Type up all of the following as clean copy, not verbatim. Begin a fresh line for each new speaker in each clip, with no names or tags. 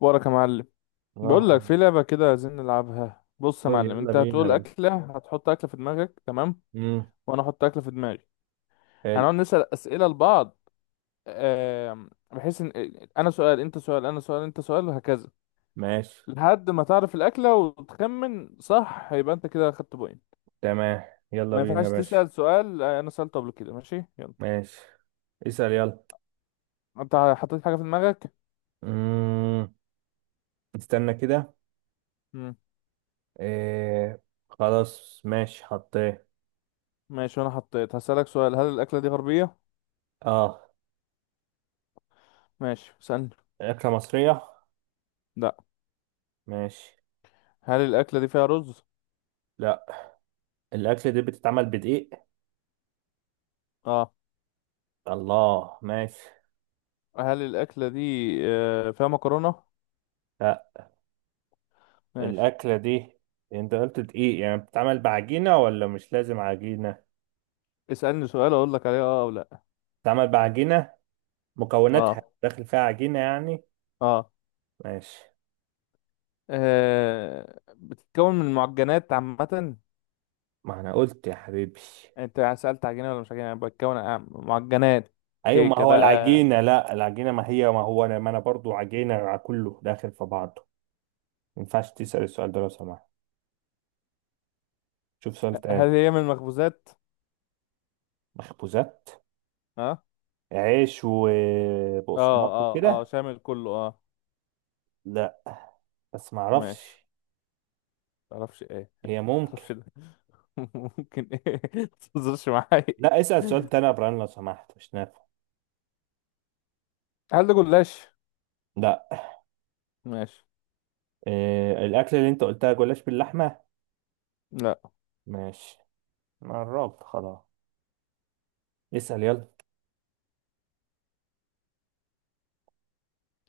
وراك يا معلم. بقول لك
اه.
في لعبة كده عايزين نلعبها. بص يا
قول
معلم،
يلا
انت
بينا يا
هتقول
باشا.
أكلة، هتحط أكلة في دماغك، تمام.
امم
وانا احط أكلة في دماغي.
حلو.
هنقعد نسأل أسئلة لبعض بحيث ان انا سؤال انت سؤال انا سؤال انت سؤال وهكذا.
ماشي.
لحد ما تعرف الأكلة وتخمن صح يبقى انت كده خدت بوينت.
تمام. يلا
ما
بينا يا
ينفعش
باشا.
تسأل سؤال انا سألته قبل كده. ماشي يلا.
ماشي، اسأل يلا.
انت حطيت حاجة في دماغك؟
امم استنى كده.
مم.
إيه. خلاص ماشي، حطيه.
ماشي وانا حطيت. هسألك سؤال، هل الأكلة دي غربية؟
اه.
ماشي اسألني.
أكلة مصرية؟
لا.
ماشي.
هل الأكلة دي فيها رز؟
لا. الأكلة دي بتتعمل بدقيق.
اه.
الله، ماشي.
هل الأكلة دي فيها مكرونة؟
لا.
ماشي.
الأكلة دي انت قلت دقيق، يعني بتتعمل بعجينة ولا مش لازم عجينة؟
اسألني سؤال أقول لك عليه أه أو لأ.
بتتعمل بعجينة. مكوناتها
أه،
داخل فيها عجينة يعني.
أه.
ماشي.
بتتكون من معجنات عامة يعني؟
ما انا قلت يا حبيبي.
أنت سألت عجينة ولا مش عجينة، يعني بتتكون معجنات.
ايوه ما
كيكة
هو
بقى؟
العجينه، لا العجينه ما هي ما هو انا ما انا برضو عجينه على كله داخل في بعضه. ما ينفعش تسال السؤال ده لو سمحت. شوف سؤال تاني.
هل هي من المخبوزات؟
مخبوزات؟
أه.
عيش
أه
وبقسماط
أه، أه
وكده.
شامل كله، أه.
لا، بس ما
ماشي.
اعرفش.
متعرفش إيه؟
هي ممكن.
متعرفش ده؟ ممكن إيه؟ متهزرش معايا.
لا، اسال سؤال تاني يا ابراهيم لو سمحت، مش نافع.
هل ده جلاش؟
لا.
ماشي.
إيه الاكل اللي انت قلتها؟ جلاش باللحمه؟
لأ.
ماشي. أنا قربت خلاص. اسال يلا.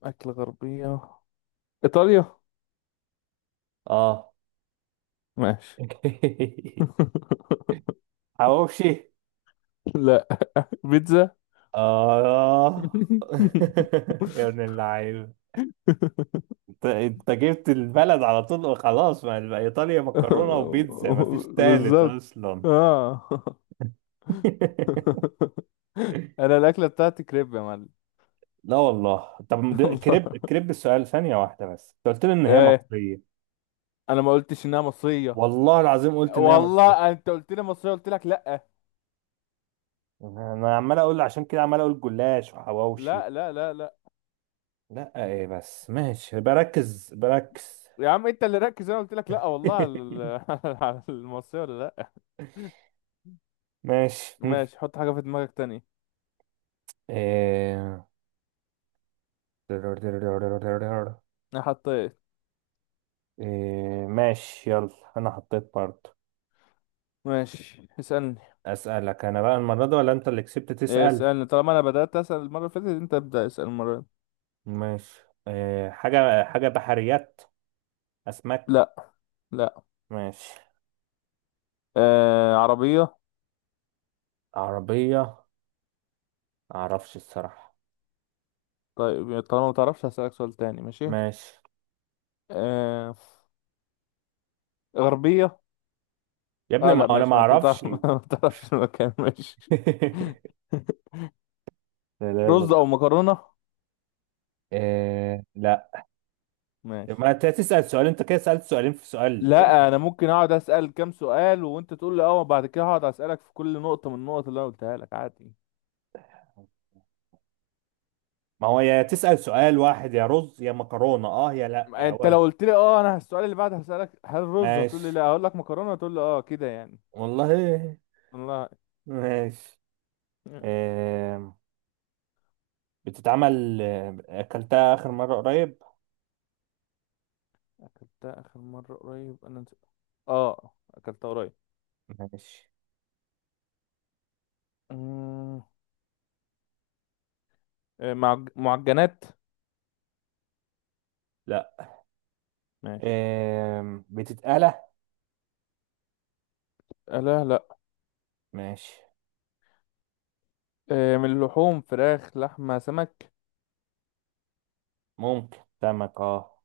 أكل غربية؟ إيطاليا؟
اه.
ماشي.
حواوشي؟
لا. بيتزا.
آه. يا ابن اللعيب، انت جبت البلد على طول، وخلاص، ما يبقى ايطاليا مكرونه وبيتزا، ما فيش تالت
بالظبط،
اصلا.
اه. انا الاكله بتاعتي كريب يا معلم.
لا والله، طب ده- كريب
والله؟
كريب السؤال ثانيه واحده بس، انت قلت لي ان هي
ايه،
مصريه.
انا ما قلتش انها مصريه.
والله العظيم قلت ان هي مصريه.
والله انت قلت لي مصريه، قلت لك لا
انا عمال اقول، عشان كده عمال اقول جلاش وحواوشي.
لا لا لا لا
لا ايه بس ماشي، بركز بركز.
يا عم انت اللي ركز، انا قلت لك لا والله على على المصريه ولا لا.
ماشي.
ماشي، حط حاجه في دماغك تانية.
إيه.
انا حطيت.
إيه ماشي يلا. انا حطيت برضه.
ماشي اسالني.
اسالك انا بقى المره دي ولا انت اللي كسبت
إيه،
تسال؟
اسألني. طالما انا بدأت اسأل المرة اللي فاتت، انت ابدأ اسأل المرة دي.
ماشي. إيه، حاجه بحريات. اسماك؟
لا. لا.
ماشي.
آه، عربية.
عربيه؟ معرفش الصراحه.
طيب طالما ما تعرفش، هسألك سؤال تاني. ماشي.
ماشي.
آه، غربية.
يا ابني
اه
ما
لا
انا ما
ماشي، ما انت
اعرفش.
بتعرف. ما تعرفش المكان. ماشي.
لا، لا،
رز
لا.
او مكرونة؟
إيه لا.
ماشي.
ما انت تسال سؤال، انت كده سالت سؤالين في سؤال، ايه
لا،
ده؟
انا ممكن اقعد اسأل كام سؤال وانت تقول لي اه، وبعد كده هقعد اسألك في كل نقطة من النقط اللي انا قلتها لك عادي.
ما هو يا تسال سؤال واحد، يا رز يا مكرونه، اه يا لا
انت
هو.
لو قلت لي اه، انا السؤال اللي بعد هسألك هل رز، هتقول لي لا،
ماشي.
هقول لك مكرونة، هتقول لي اه، كده يعني.
والله.
الله.
ماشي. إيه. بتتعمل آه، أكلتها آخر مرة قريب.
أكلتها آخر مرة قريب؟ أنا نسيت. آه، أكلتها قريب.
ماشي.
أمم، معجنات؟
لا.
ماشي.
بتتقلى؟
آه لا لا.
ماشي.
آه، من اللحوم، فراخ، لحمة، سمك؟
ممكن سمك، اه.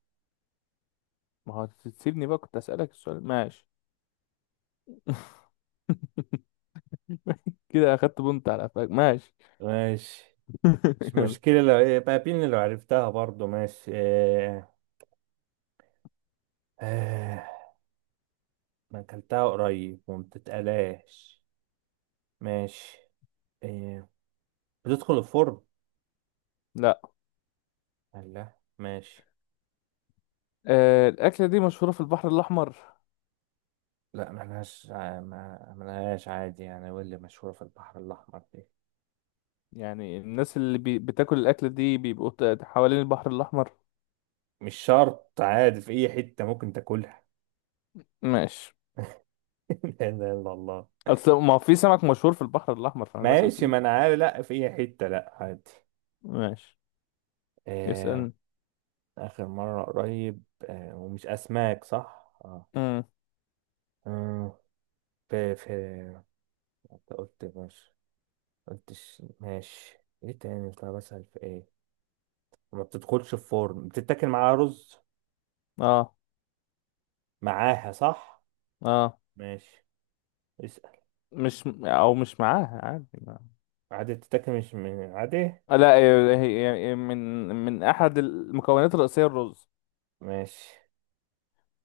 ما هو تسيبني بقى كنت أسألك السؤال، ماشي. كده أخدت بنت على قفاك، ماشي.
ماشي. مش
يلا.
مشكلة لو بقى بين، لو عرفتها برضو ماشي. آه، أنا أكلتها قريب وما بتتقلاش. ماشي. آه، بتدخل الفرن.
لا.
لا ماشي.
آه، الأكلة دي مشهورة في البحر الأحمر؟
لا ملهاش ملهاش عادي يعني، واللي مشهورة في البحر الأحمر دي
يعني الناس اللي بتاكل الأكلة دي بيبقوا حوالين البحر الأحمر.
مش شرط، عادي في أي حتة ممكن تاكلها.
ماشي.
لا اله الا الله.
أصل ما هو في سمك مشهور في البحر الأحمر، فأنا بسأل في
ماشي،
كده.
ما انا عارف، لا، في اي حته، لا عادي.
ماشي
آه.
اسألني.
اخر مره قريب، ومش اسماك صح، اه.
امم.
آه، في انت قلت ماشي، قلتش ماشي، ايه تاني؟ طب اسال في ايه؟ ما بتدخلش في فرن، بتتاكل معاها رز؟
اه.
معاها صح؟
اه،
ماشي، اسال.
مش او مش معاها عادي ما.
عادي بتتاكل، مش عادي.
آه، لا هي هي- هي من من احد المكونات الرئيسيه الرز.
ماشي.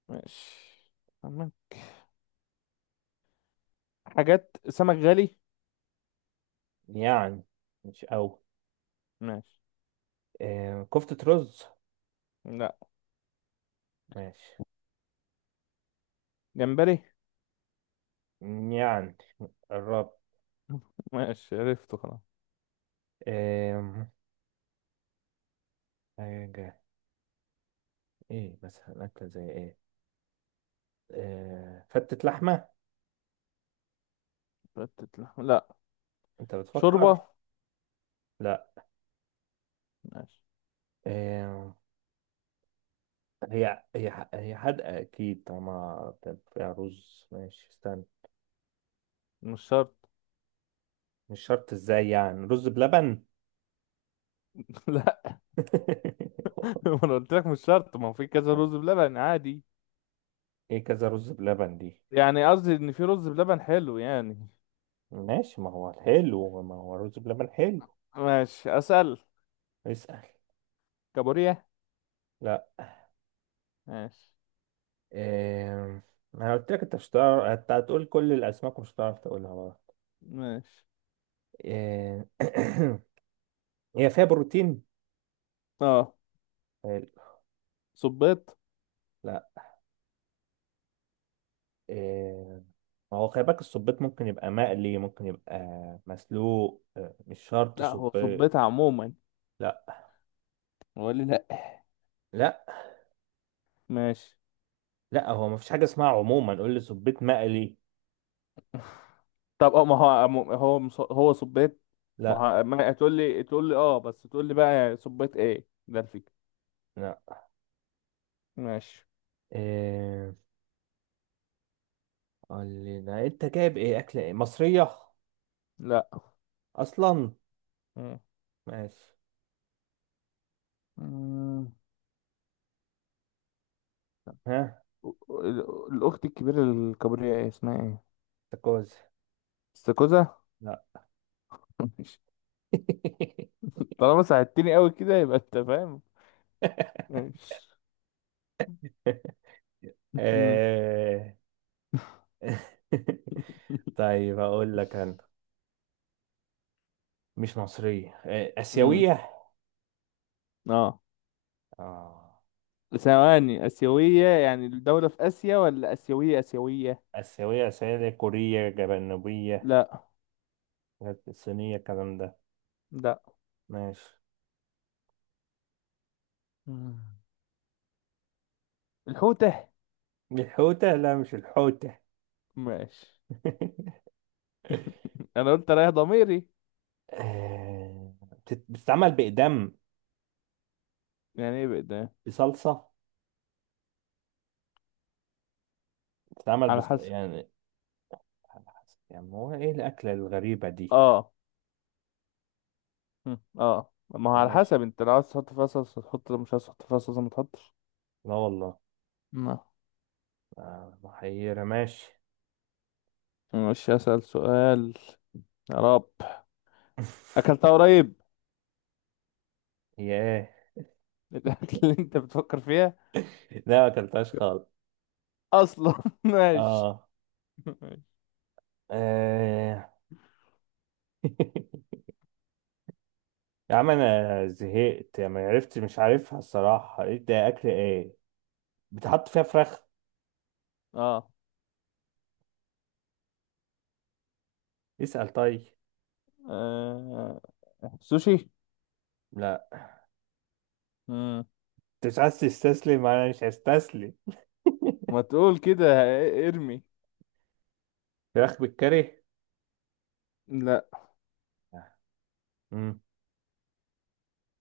ماشي. تمام. حاجات سمك غالي؟
يعني مش قوي.
ماشي.
كفتة رز؟
لا.
ماشي.
جمبري؟
يعني قربت.
ماشي، عرفته خلاص.
آه حاجة. ايه مثلا أكلة زي ايه؟ فتة لحمة؟
فتت لحم؟ لا.
انت
شوربه؟
بتفكر. لا.
ماشي.
آه هي حادقة اكيد طالما بتبقى فيها رز. ماشي استنى.
مش شرط.
مش شرط، ازاي يعني؟ رز بلبن؟
لا، ما انا قلت لك مش شرط. ما هو في كذا رز بلبن عادي،
ايه كذا رز بلبن دي؟
يعني قصدي ان في رز بلبن حلو يعني.
ماشي، ما هو حلو، ما هو رز بلبن حلو.
ماشي اسال.
اسأل.
كابوريا؟
لا.
ماشي.
آه انا قلت لك انت مش هتعرف، انت هتقول كل الاسماك ومش هتعرف تقولها بقى.
ماشي.
آه هي فيها بروتين.
اه.
حلو.
صبيط؟
لا. آه، ما هو خلي بالك، الصبيط ممكن يبقى مقلي، ممكن يبقى مسلوق، مش شرط
لا، هو صبيت
صبيط.
عموما
لا.
ولا لا؟
لا،
ماشي.
لا هو مفيش حاجة اسمها عموما، قول لي صبيط مقلي.
طب اه، ما هو هو هو صبيت؟ ما
لا.
هو ما تقول لي، تقول لي اه بس، تقول لي بقى صبيت ايه، ده الفكرة.
لا.
ماشي.
إيه؟ قول لي لا، انت جايب ايه، اكل ايه مصرية
لا.
اصلا؟
مم.
ماشي.
مم.
ها.
الاخت الكبيرة، الكبرياء، ايه اسمها ايه؟
تاكوز.
استاكوزا؟
لا.
ماشي. طالما ساعدتني قوي كده يبقى انت فاهم. ماشي. مم.
إيه. طيب اقول لك انا، مش مصرية، إيه،
مم.
اسيوية.
اه.
اه.
ثواني، اسيوية يعني الدولة في اسيا، ولا اسيوية اسيوية؟
آسيوية آسيوية دي، كورية جنوبية؟
لا.
حاجات الصينية الكلام ده؟
لا.
ماشي.
مم. الحوتة؟
الحوتة؟ لا مش الحوتة.
ماشي. انا قلت رايح ضميري.
بتتعمل بإقدام،
يعني ايه بقى؟
بصلصة.
على حسب.
يعني، يعني هو إيه الأكلة الغريبة دي؟
اه. مم. اه، ما هو على
ماشي.
حسب، انت لو عايز تحط فيها صلصة تحط، لو مش عايز تحط فيها صلصة ما تحطش.
لا والله.
ما.
محيرة ماشي.
مش اسأل سؤال. يا رب. اكلتها قريب.
هي. إيه.
الاكل اللي انت بتفكر فيها
لا ما أكلتهاش خالص.
اصلا. ماشي.
آه.
ماشي.
آه. يا عم أنا زهقت، يعني ما عرفت، مش عارفها الصراحة، إيه ده؟ أكل إيه؟ بتحط فيها فراخ؟
اه.
اسأل طيب.
آه، سوشي؟
لا.
مم.
انت مش عايز تستسلم، انا مش هستسلم.
ما تقول كده، ارمي.
فراخ بالكاري؟
لا،
امم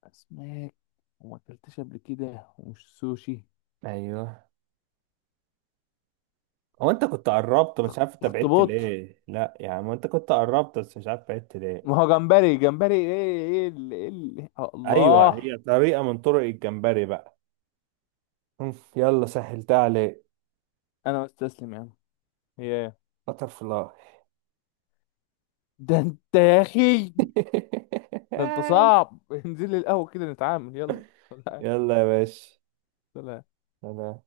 اسماك، وما اكلتش قبل كده، ومش سوشي.
ايوه. هو انت كنت قربت، مش عارف انت بعدت
اخطبوط؟
ليه، لا يعني ما انت كنت قربت بس مش عارف بعدت ليه.
ما هو جمبري جمبري، ايه، ايه ايه
ايوه،
الله.
هي طريقة من طرق الجمبري بقى. يلا سهلتها عليك.
انا مستسلم يا عم. ياه.
بتر فلاي.
ده انت يا اخي، ده انت صعب. انزل لي القهوة كده نتعامل، يلا. سلام.
يلا يا باشا.
سلام.
سلام.